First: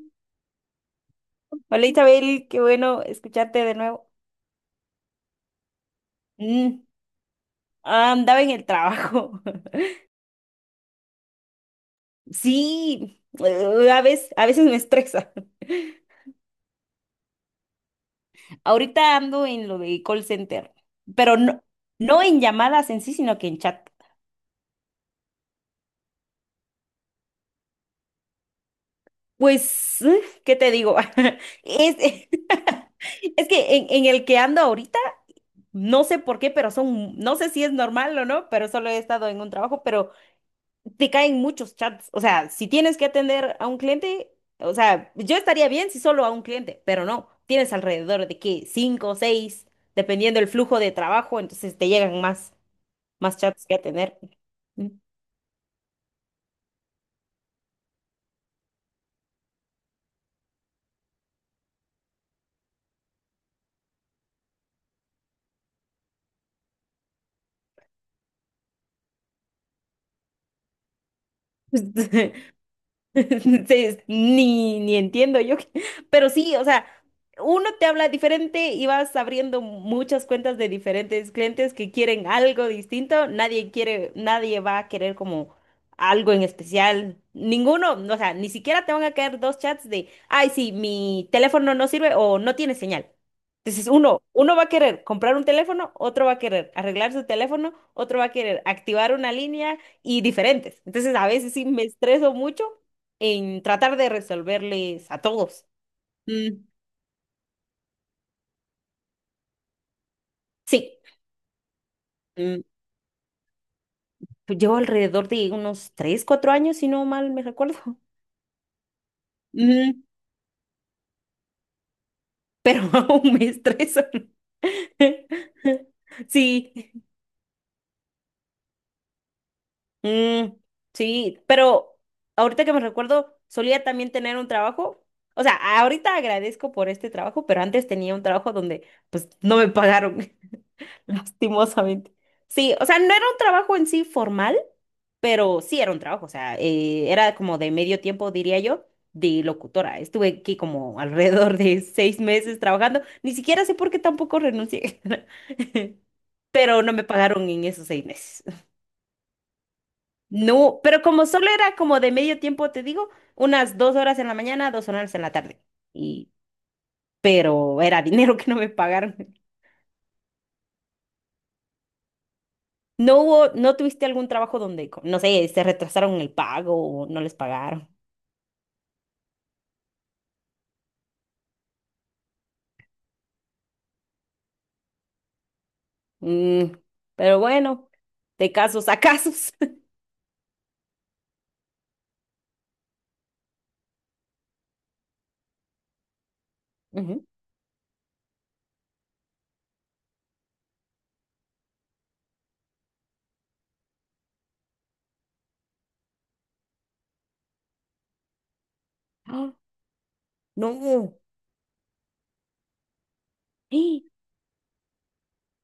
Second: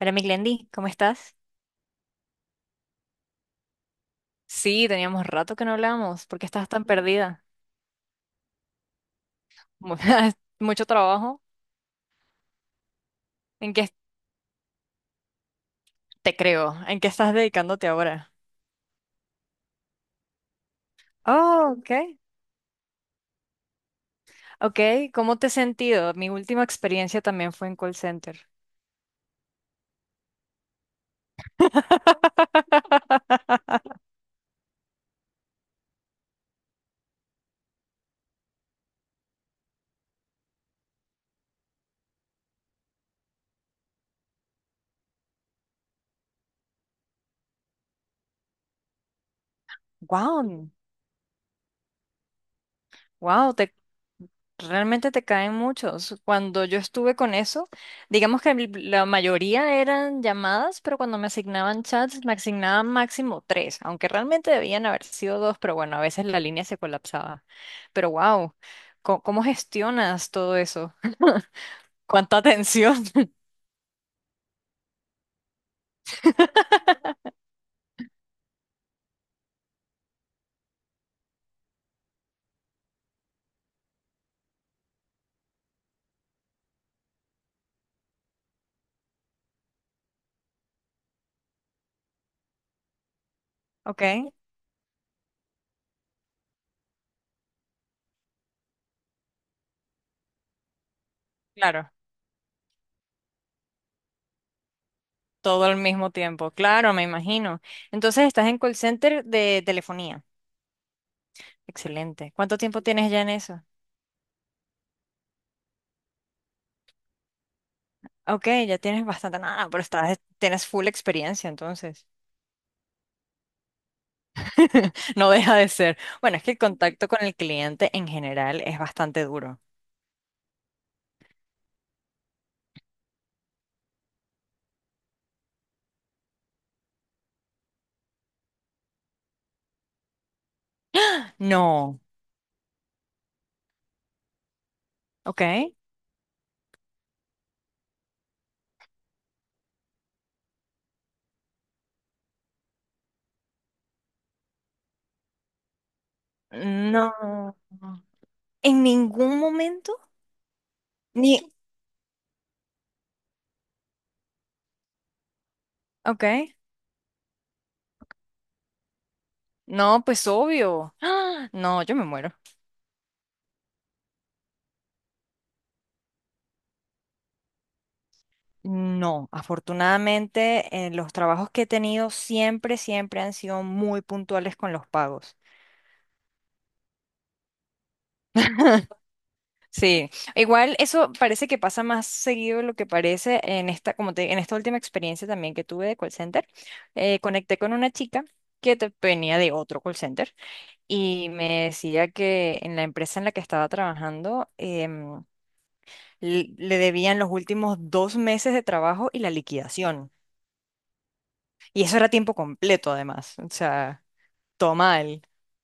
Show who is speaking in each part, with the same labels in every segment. Speaker 1: Hola, mi Glendy, ¿cómo estás?
Speaker 2: Hola, Isabel, qué bueno escucharte de nuevo.
Speaker 1: Sí, teníamos rato que no hablábamos. ¿Por qué estás
Speaker 2: Mm,
Speaker 1: tan perdida?
Speaker 2: Andaba en el trabajo.
Speaker 1: Mu- Mucho trabajo.
Speaker 2: Sí,
Speaker 1: ¿En qué
Speaker 2: a veces me estresa.
Speaker 1: te creo? ¿En qué estás dedicándote ahora?
Speaker 2: Ahorita ando en lo de call center, pero no,
Speaker 1: Oh, ok.
Speaker 2: no en llamadas en sí, sino que en chat.
Speaker 1: Ok, ¿cómo te has sentido? Mi última experiencia también fue en call center.
Speaker 2: Pues, ¿qué te digo? Es, es que en el que ando ahorita, no sé por qué, pero son, no sé si es normal o no, pero solo he estado en un trabajo, pero te caen muchos chats. O sea, si tienes que atender a un cliente, o sea, yo estaría bien si solo a un cliente, pero no. Tienes alrededor de que cinco o seis, dependiendo el
Speaker 1: Wow.
Speaker 2: flujo de trabajo, entonces te llegan más
Speaker 1: Wow,
Speaker 2: chats
Speaker 1: te,
Speaker 2: que atender. Mm.
Speaker 1: realmente te caen muchos. Cuando yo estuve con eso, digamos que el- la mayoría eran llamadas, pero cuando me asignaban chats, me asignaban máximo tres, aunque realmente debían haber sido dos, pero bueno, a veces la línea se colapsaba. Pero wow, ¿cómo, cómo gestionas todo eso? ¿Cuánta atención?
Speaker 2: Sí, ni entiendo yo, pero sí, o sea, uno te habla diferente y vas abriendo muchas cuentas de diferentes clientes que quieren algo distinto, nadie quiere, nadie va a querer como algo en especial, ninguno, no, o sea, ni siquiera te van a caer dos chats de, ay, sí, mi teléfono no sirve o no tiene señal. Entonces uno,
Speaker 1: Ok,
Speaker 2: uno va a querer comprar un teléfono, otro va a querer arreglar su teléfono, otro va a querer activar una línea y diferentes. Entonces a veces sí me
Speaker 1: claro,
Speaker 2: estreso mucho en tratar de resolverles a todos.
Speaker 1: todo al mismo tiempo,
Speaker 2: Mm.
Speaker 1: claro, me imagino. Entonces estás en call center de telefonía.
Speaker 2: Sí,
Speaker 1: Excelente. ¿Cuánto
Speaker 2: mm,
Speaker 1: tiempo tienes ya en eso?
Speaker 2: llevo alrededor de unos 3 4 años, si no mal me recuerdo.
Speaker 1: Ok, ya tienes bastante nada, pero
Speaker 2: Ujú.
Speaker 1: estás, tienes full experiencia entonces.
Speaker 2: Pero aún me estreso.
Speaker 1: No deja de ser. Bueno, es que el
Speaker 2: Sí,
Speaker 1: contacto con el cliente en general es bastante duro.
Speaker 2: mm, sí, pero ahorita que me recuerdo, solía también tener un trabajo. O sea, ahorita agradezco por este trabajo, pero antes tenía un trabajo donde pues no me pagaron,
Speaker 1: No,
Speaker 2: lastimosamente. Sí, o sea, no era un trabajo en sí formal.
Speaker 1: ok.
Speaker 2: Pero sí era un trabajo, o sea, era como de medio tiempo, diría yo, de locutora. Estuve aquí como alrededor de 6 meses trabajando. Ni siquiera sé por qué tampoco renuncié, pero no me pagaron
Speaker 1: No.
Speaker 2: en esos 6 meses.
Speaker 1: En ningún momento.
Speaker 2: No, pero como
Speaker 1: Ni.
Speaker 2: solo era como de medio tiempo, te digo, unas 2 horas en la mañana, 2 horas en la tarde. Y,
Speaker 1: Ok.
Speaker 2: pero era dinero que no me pagaron.
Speaker 1: No, pues obvio. ¡Ah! No, yo me muero.
Speaker 2: No tuviste algún trabajo donde, no sé, se retrasaron el pago o no les pagaron?
Speaker 1: No, afortunadamente, los trabajos que he tenido siempre, siempre han sido muy puntuales con los pagos.
Speaker 2: Mm, pero bueno, de casos a casos.
Speaker 1: Sí, igual eso parece que pasa más seguido de lo que parece en esta, como te, en esta última experiencia también que tuve de call center.
Speaker 2: Ujú.
Speaker 1: Conecté con una chica venía de otro call center y me decía que en la empresa en la que estaba trabajando le debían los últimos dos meses de trabajo y la
Speaker 2: ¡Ah!
Speaker 1: liquidación.
Speaker 2: No.
Speaker 1: Y eso era tiempo completo además. O
Speaker 2: ¡Ah!
Speaker 1: sea, todo mal.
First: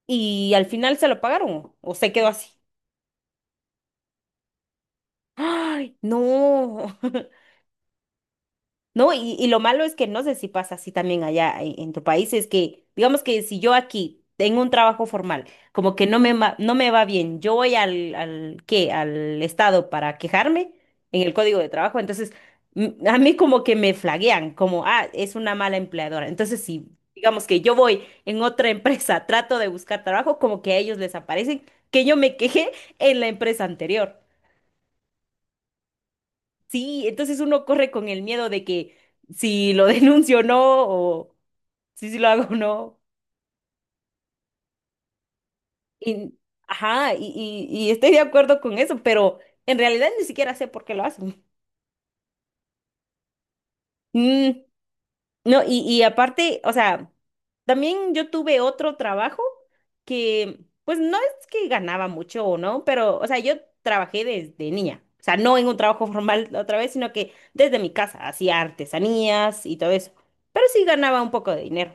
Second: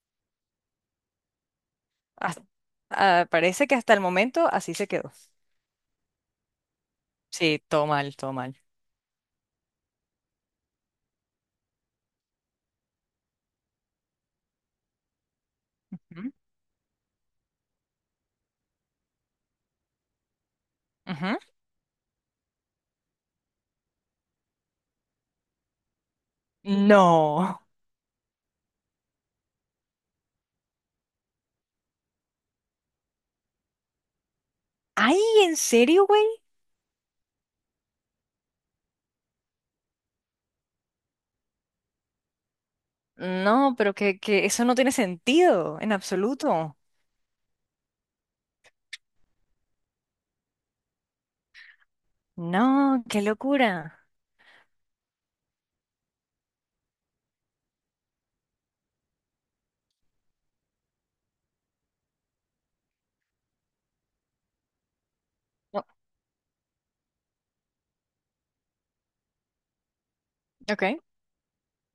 Speaker 2: Y al final se lo pagaron o se quedó
Speaker 1: Has-
Speaker 2: así.
Speaker 1: ah, parece que hasta el momento así se quedó.
Speaker 2: Ay, no.
Speaker 1: Sí, todo mal, todo mal.
Speaker 2: ¿No? Y lo malo es que no sé si pasa así también allá en tu país, es que, digamos que si yo aquí tengo un trabajo formal, como que
Speaker 1: Ujú,
Speaker 2: no me va bien, yo voy al, ¿qué? Al Estado para quejarme en el
Speaker 1: ujú.
Speaker 2: código de trabajo, entonces a mí como que me flaguean, como, ah, es una mala empleadora. Entonces, si digamos
Speaker 1: No.
Speaker 2: que yo voy en otra empresa, trato de buscar trabajo, como que a ellos les aparecen que yo me quejé en la empresa anterior.
Speaker 1: Ay, ¿en serio, güey?
Speaker 2: Sí, entonces uno corre con el miedo de que si lo denuncio o no, o si lo hago o no.
Speaker 1: No, pero que eso no tiene sentido en
Speaker 2: Y,
Speaker 1: absoluto.
Speaker 2: ajá, y estoy de acuerdo con eso, pero en realidad ni siquiera sé por qué lo hacen.
Speaker 1: No, qué locura.
Speaker 2: Mm, no, y aparte, o sea, también yo tuve otro trabajo que, pues no es que ganaba mucho o no, pero, o sea, yo trabajé desde niña. O sea, no en un
Speaker 1: No,
Speaker 2: trabajo formal otra vez, sino que desde mi casa hacía artesanías y todo eso. Pero sí
Speaker 1: ok.
Speaker 2: ganaba un poco de dinero.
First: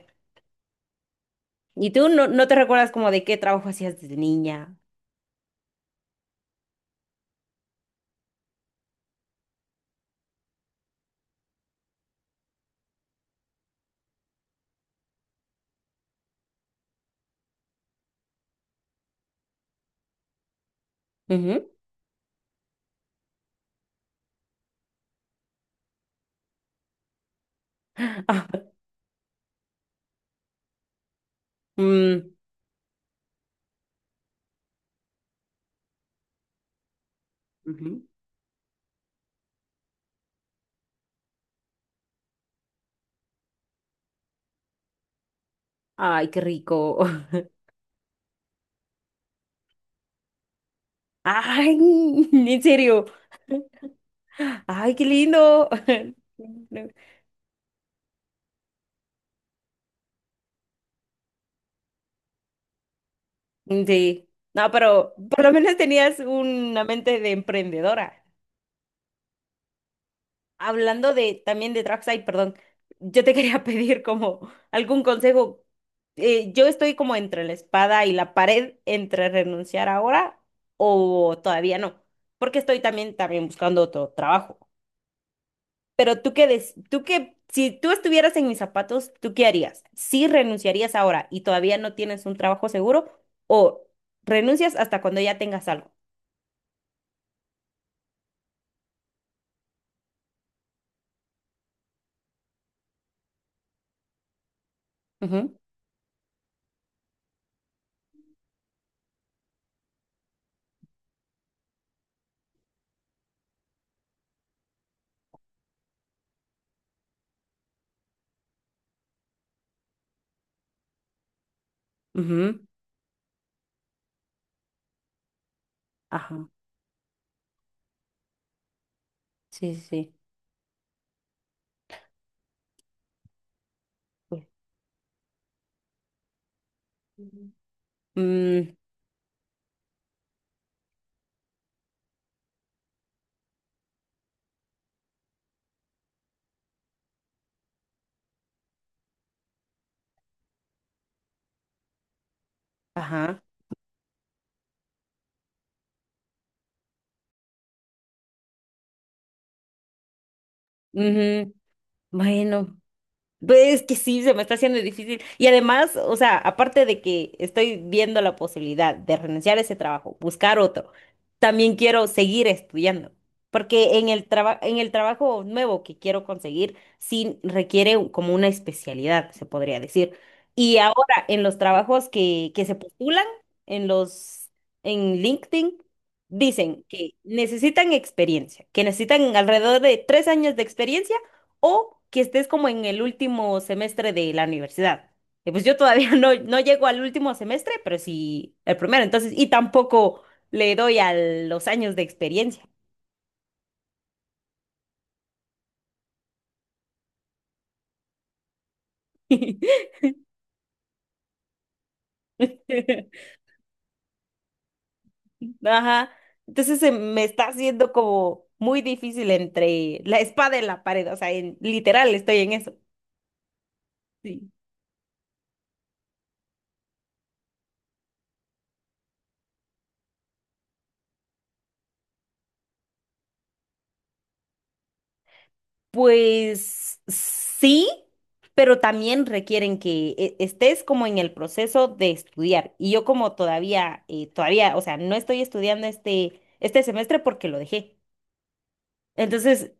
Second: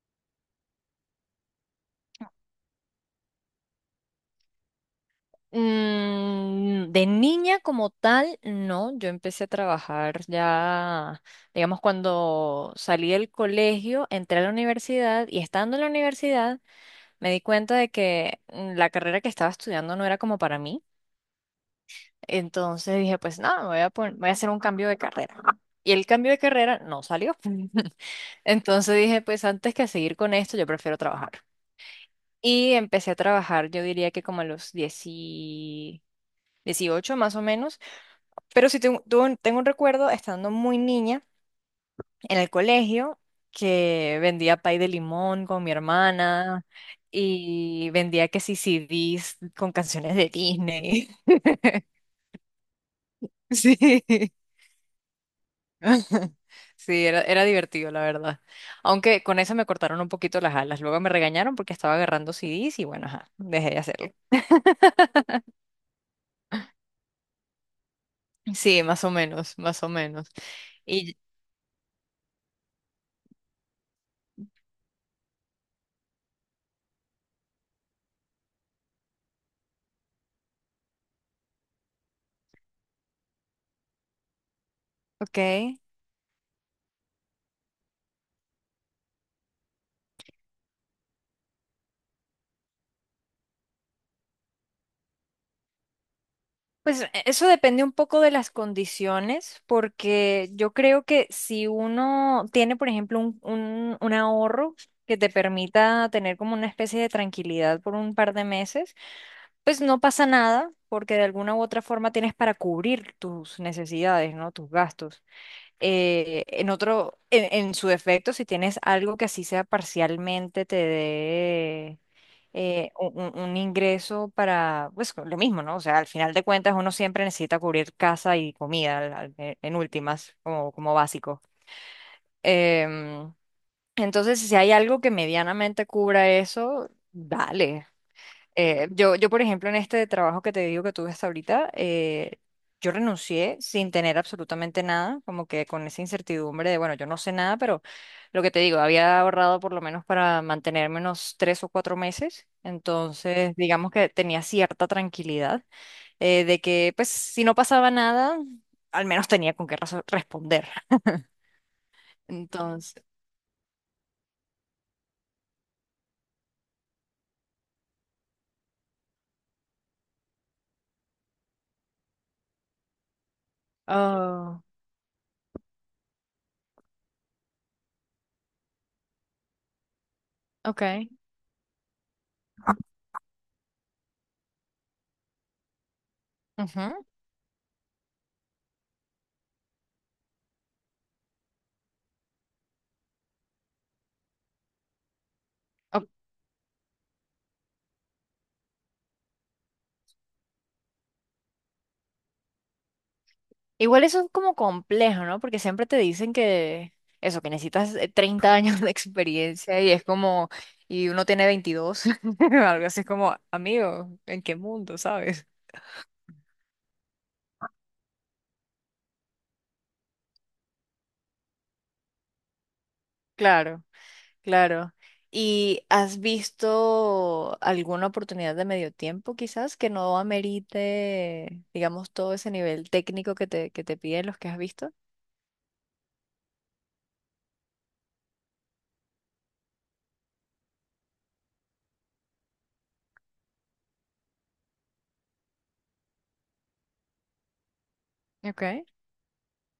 Speaker 2: ¿Y tú no, no te recuerdas como de qué trabajo hacías desde niña?
Speaker 1: De niña como tal, no. Yo empecé a trabajar ya, digamos, cuando salí del colegio, entré a la universidad y estando en la universidad me di cuenta de que la carrera que estaba estudiando no era como para mí.
Speaker 2: Ujú.
Speaker 1: Entonces dije, pues nada, me voy a pon- voy a hacer un cambio de carrera. Y el cambio de carrera no salió.
Speaker 2: Ah.
Speaker 1: Entonces dije, pues antes que seguir con esto, yo prefiero trabajar.
Speaker 2: Mm.
Speaker 1: Y empecé a trabajar, yo diría que como a los 10 18 más o menos.
Speaker 2: Ujú.
Speaker 1: Pero sí tengo, tengo un recuerdo estando muy niña en el colegio que vendía pay de limón con mi
Speaker 2: Ay, qué
Speaker 1: hermana
Speaker 2: rico.
Speaker 1: y vendía que sí CDs con canciones de Disney.
Speaker 2: Ay, en serio.
Speaker 1: Sí.
Speaker 2: Ay, qué lindo.
Speaker 1: Sí, era, era divertido, la verdad. Aunque con esa me cortaron un poquito las alas. Luego me regañaron porque estaba agarrando CDs y bueno, ajá, dejé de hacerlo.
Speaker 2: Sí. No, pero por lo menos tenías una mente de emprendedora.
Speaker 1: Sí, más o menos, más o menos.
Speaker 2: Hablando
Speaker 1: Y,
Speaker 2: de también de Dragside, perdón, yo te quería pedir como algún consejo. Yo estoy como entre la espada y la pared, entre renunciar ahora o todavía no, porque estoy también buscando otro trabajo.
Speaker 1: ok.
Speaker 2: Pero tú qué, si tú estuvieras en mis zapatos, ¿tú qué harías? ¿Sí renunciarías ahora y todavía no tienes un trabajo seguro o renuncias hasta cuando ya tengas algo?
Speaker 1: Pues eso depende un poco de las condiciones, porque yo creo que si uno tiene, por ejemplo, un ahorro que te
Speaker 2: Ujú,
Speaker 1: permita tener como una especie de tranquilidad por un par de meses. Pues no pasa nada, porque de alguna u otra forma tienes para cubrir tus necesidades, ¿no? Tus gastos. En su defecto, si tienes algo que así sea parcialmente te dé
Speaker 2: ujú,
Speaker 1: un ingreso para, pues lo mismo, ¿no? O sea, al final de
Speaker 2: ajá.
Speaker 1: cuentas uno siempre necesita cubrir casa y comida,
Speaker 2: Sí,
Speaker 1: en
Speaker 2: sí.
Speaker 1: últimas, como, como básico. Em, entonces,
Speaker 2: Sí.
Speaker 1: si hay algo que medianamente cubra eso,
Speaker 2: Ujú.
Speaker 1: dale.
Speaker 2: Mm,
Speaker 1: Por ejemplo, en este trabajo que te digo que tuve hasta ahorita, yo renuncié sin tener absolutamente nada, como que con esa incertidumbre de, bueno, yo no sé nada, pero lo que te digo, había ahorrado por lo menos para mantenerme unos tres o cuatro meses,
Speaker 2: ajá.
Speaker 1: entonces digamos que tenía cierta tranquilidad de que, pues, si no pasaba nada, al menos tenía con qué responder.
Speaker 2: Ujú. Bueno,
Speaker 1: Entonces,
Speaker 2: pues es que sí, se me está haciendo difícil. Y además, o sea, aparte de que estoy viendo la posibilidad de renunciar a ese trabajo, buscar otro, también quiero seguir estudiando, porque en el
Speaker 1: oh,
Speaker 2: en el trabajo nuevo que quiero conseguir, sí requiere como una especialidad, se podría decir. Y
Speaker 1: ok.
Speaker 2: ahora, en los trabajos que se postulan, en los, en LinkedIn, dicen
Speaker 1: Ujú.
Speaker 2: que necesitan experiencia, que necesitan alrededor de 3 años de experiencia o que estés como en el último semestre de la universidad. Y pues yo todavía no, no llego al último semestre, pero sí el primero, entonces, y tampoco le doy a los años de experiencia.
Speaker 1: Igual eso es como complejo, ¿no? Porque siempre te dicen que eso, que necesitas 30 años de experiencia y es como, y uno tiene 22 algo así es como, amigo, ¿en qué mundo, sabes?
Speaker 2: Ajá. Entonces se me está haciendo como muy difícil entre la espada y la pared, o sea, literal estoy en eso.
Speaker 1: Claro,
Speaker 2: Sí.
Speaker 1: claro. ¿Y has visto alguna oportunidad de medio tiempo quizás que no amerite, digamos, todo ese nivel técnico que te piden los que has visto?
Speaker 2: Pues sí, pero también requieren que estés como en el proceso de estudiar. Y yo como todavía, o sea, no estoy estudiando este semestre porque lo dejé.
Speaker 1: Okay.
Speaker 2: Entonces,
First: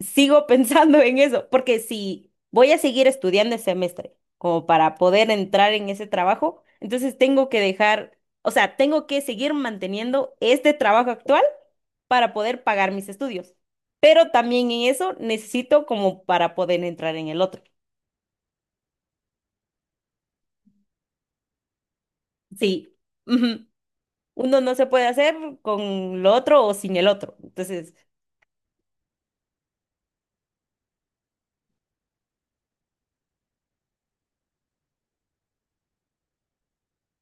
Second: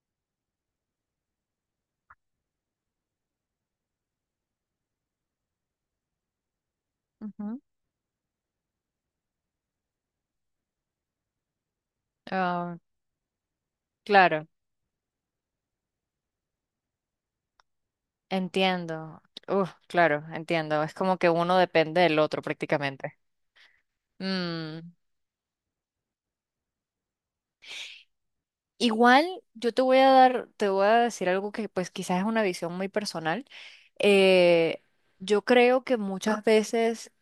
Speaker 2: sigo pensando en eso, porque si voy a seguir estudiando el semestre como para poder entrar en ese trabajo, entonces tengo que
Speaker 1: Ujú.
Speaker 2: dejar, o sea, tengo que seguir manteniendo este trabajo actual para poder
Speaker 1: Ah,
Speaker 2: pagar mis estudios. Pero
Speaker 1: claro.
Speaker 2: también en eso necesito como para poder entrar en el otro.
Speaker 1: Entiendo. Uf, claro, entiendo. Es como que uno depende del otro
Speaker 2: Sí,
Speaker 1: prácticamente.
Speaker 2: ujú. Uno no se
Speaker 1: Mm,
Speaker 2: puede hacer con lo otro o sin el otro. Entonces,
Speaker 1: igual yo te voy a dar, te voy a decir algo que pues quizás es una visión muy personal. Eh, yo creo que muchas veces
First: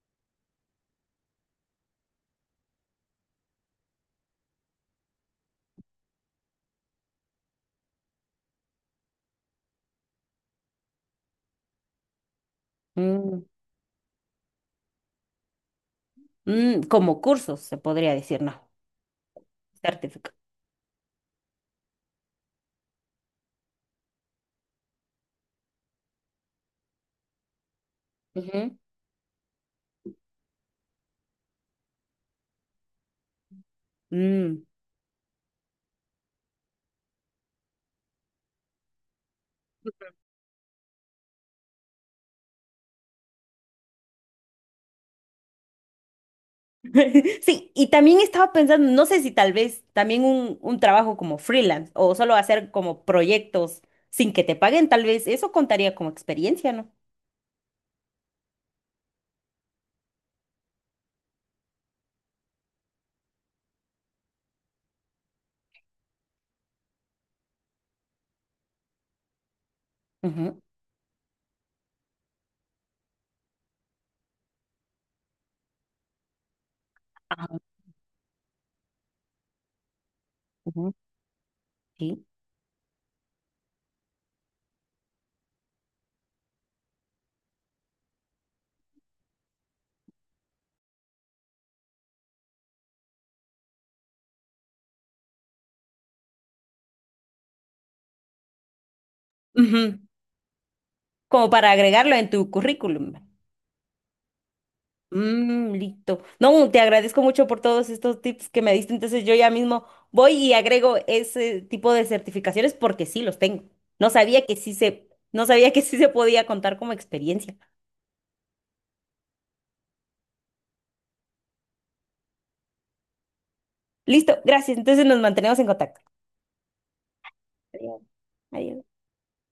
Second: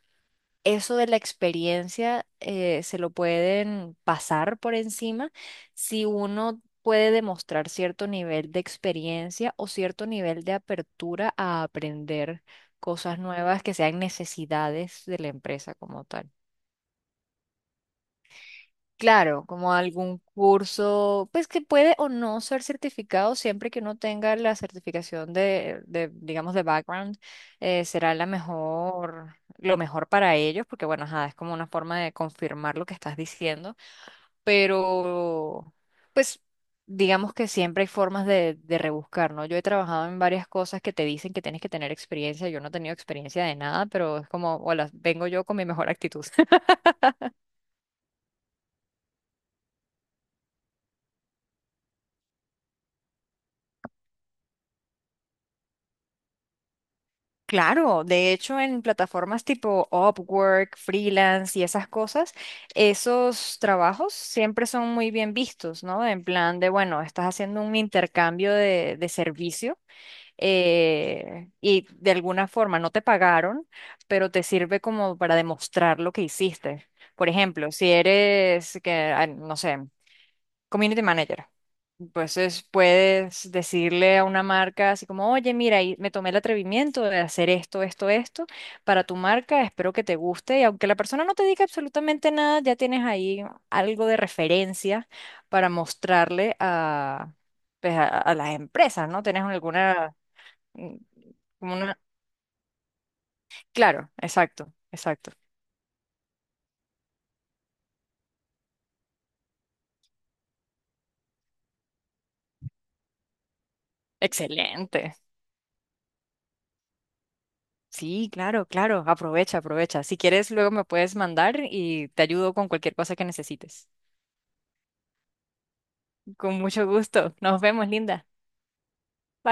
Speaker 1: eso de la experiencia se lo pueden pasar por encima si uno puede demostrar cierto nivel de experiencia o cierto nivel de apertura a aprender cosas
Speaker 2: mm,
Speaker 1: nuevas que sean necesidades de la empresa como tal.
Speaker 2: como cursos se podría decir, no,
Speaker 1: Claro, como algún
Speaker 2: certificado.
Speaker 1: curso, pues que puede o no ser certificado, siempre que uno tenga la certificación digamos, de background, será la
Speaker 2: Ujú.
Speaker 1: mejor, lo mejor para ellos, porque bueno, ajá, es como una forma de confirmar lo que estás diciendo,
Speaker 2: Mm.
Speaker 1: pero pues digamos que siempre hay formas de rebuscar, ¿no? Yo he trabajado en varias cosas que te dicen que tienes que tener experiencia, yo no he tenido experiencia de nada, pero es como, hola, vengo yo con mi mejor actitud.
Speaker 2: Sí, y también estaba pensando, no sé si tal vez también un trabajo como freelance o solo hacer como proyectos sin que te paguen, tal vez eso contaría como experiencia, ¿no?
Speaker 1: Claro, de hecho en plataformas tipo Upwork, freelance y esas cosas, esos trabajos siempre son muy bien vistos, ¿no? En plan de, bueno, estás haciendo un intercambio de servicio
Speaker 2: Ujú.
Speaker 1: y de alguna forma no te pagaron, pero te sirve como para demostrar lo que hiciste. Por
Speaker 2: Ah,
Speaker 1: ejemplo, si eres, que, ah, no sé,
Speaker 2: ujú.
Speaker 1: Community manager.
Speaker 2: Sí.
Speaker 1: Entonces puedes decirle a una marca así como, oye, mira, y me tomé el atrevimiento de hacer esto, esto, esto para tu marca, espero que te guste. Y aunque la persona no te diga absolutamente nada, ya tienes ahí algo de referencia para mostrarle a, pues, a las empresas, ¿no? Tienes
Speaker 2: Ujú.
Speaker 1: alguna, mm,
Speaker 2: Como para
Speaker 1: como una...
Speaker 2: agregarlo en tu currículum.
Speaker 1: Claro, exacto, exacto.
Speaker 2: Mm, listo. No, te agradezco mucho por todos estos tips que me diste. Entonces yo ya mismo voy y agrego ese tipo de certificaciones porque sí los tengo. No sabía que sí se,
Speaker 1: Excelente.
Speaker 2: No sabía que sí se podía contar como experiencia.
Speaker 1: Sí, claro, claro. Aprovecha, aprovecha. Si quieres, luego me puedes mandar y te ayudo con cualquier cosa que necesites.
Speaker 2: Listo, gracias. Entonces nos mantenemos en contacto.
Speaker 1: Con mucho gusto. Nos vemos,
Speaker 2: Adiós.
Speaker 1: linda.
Speaker 2: Adiós.
Speaker 1: Bye.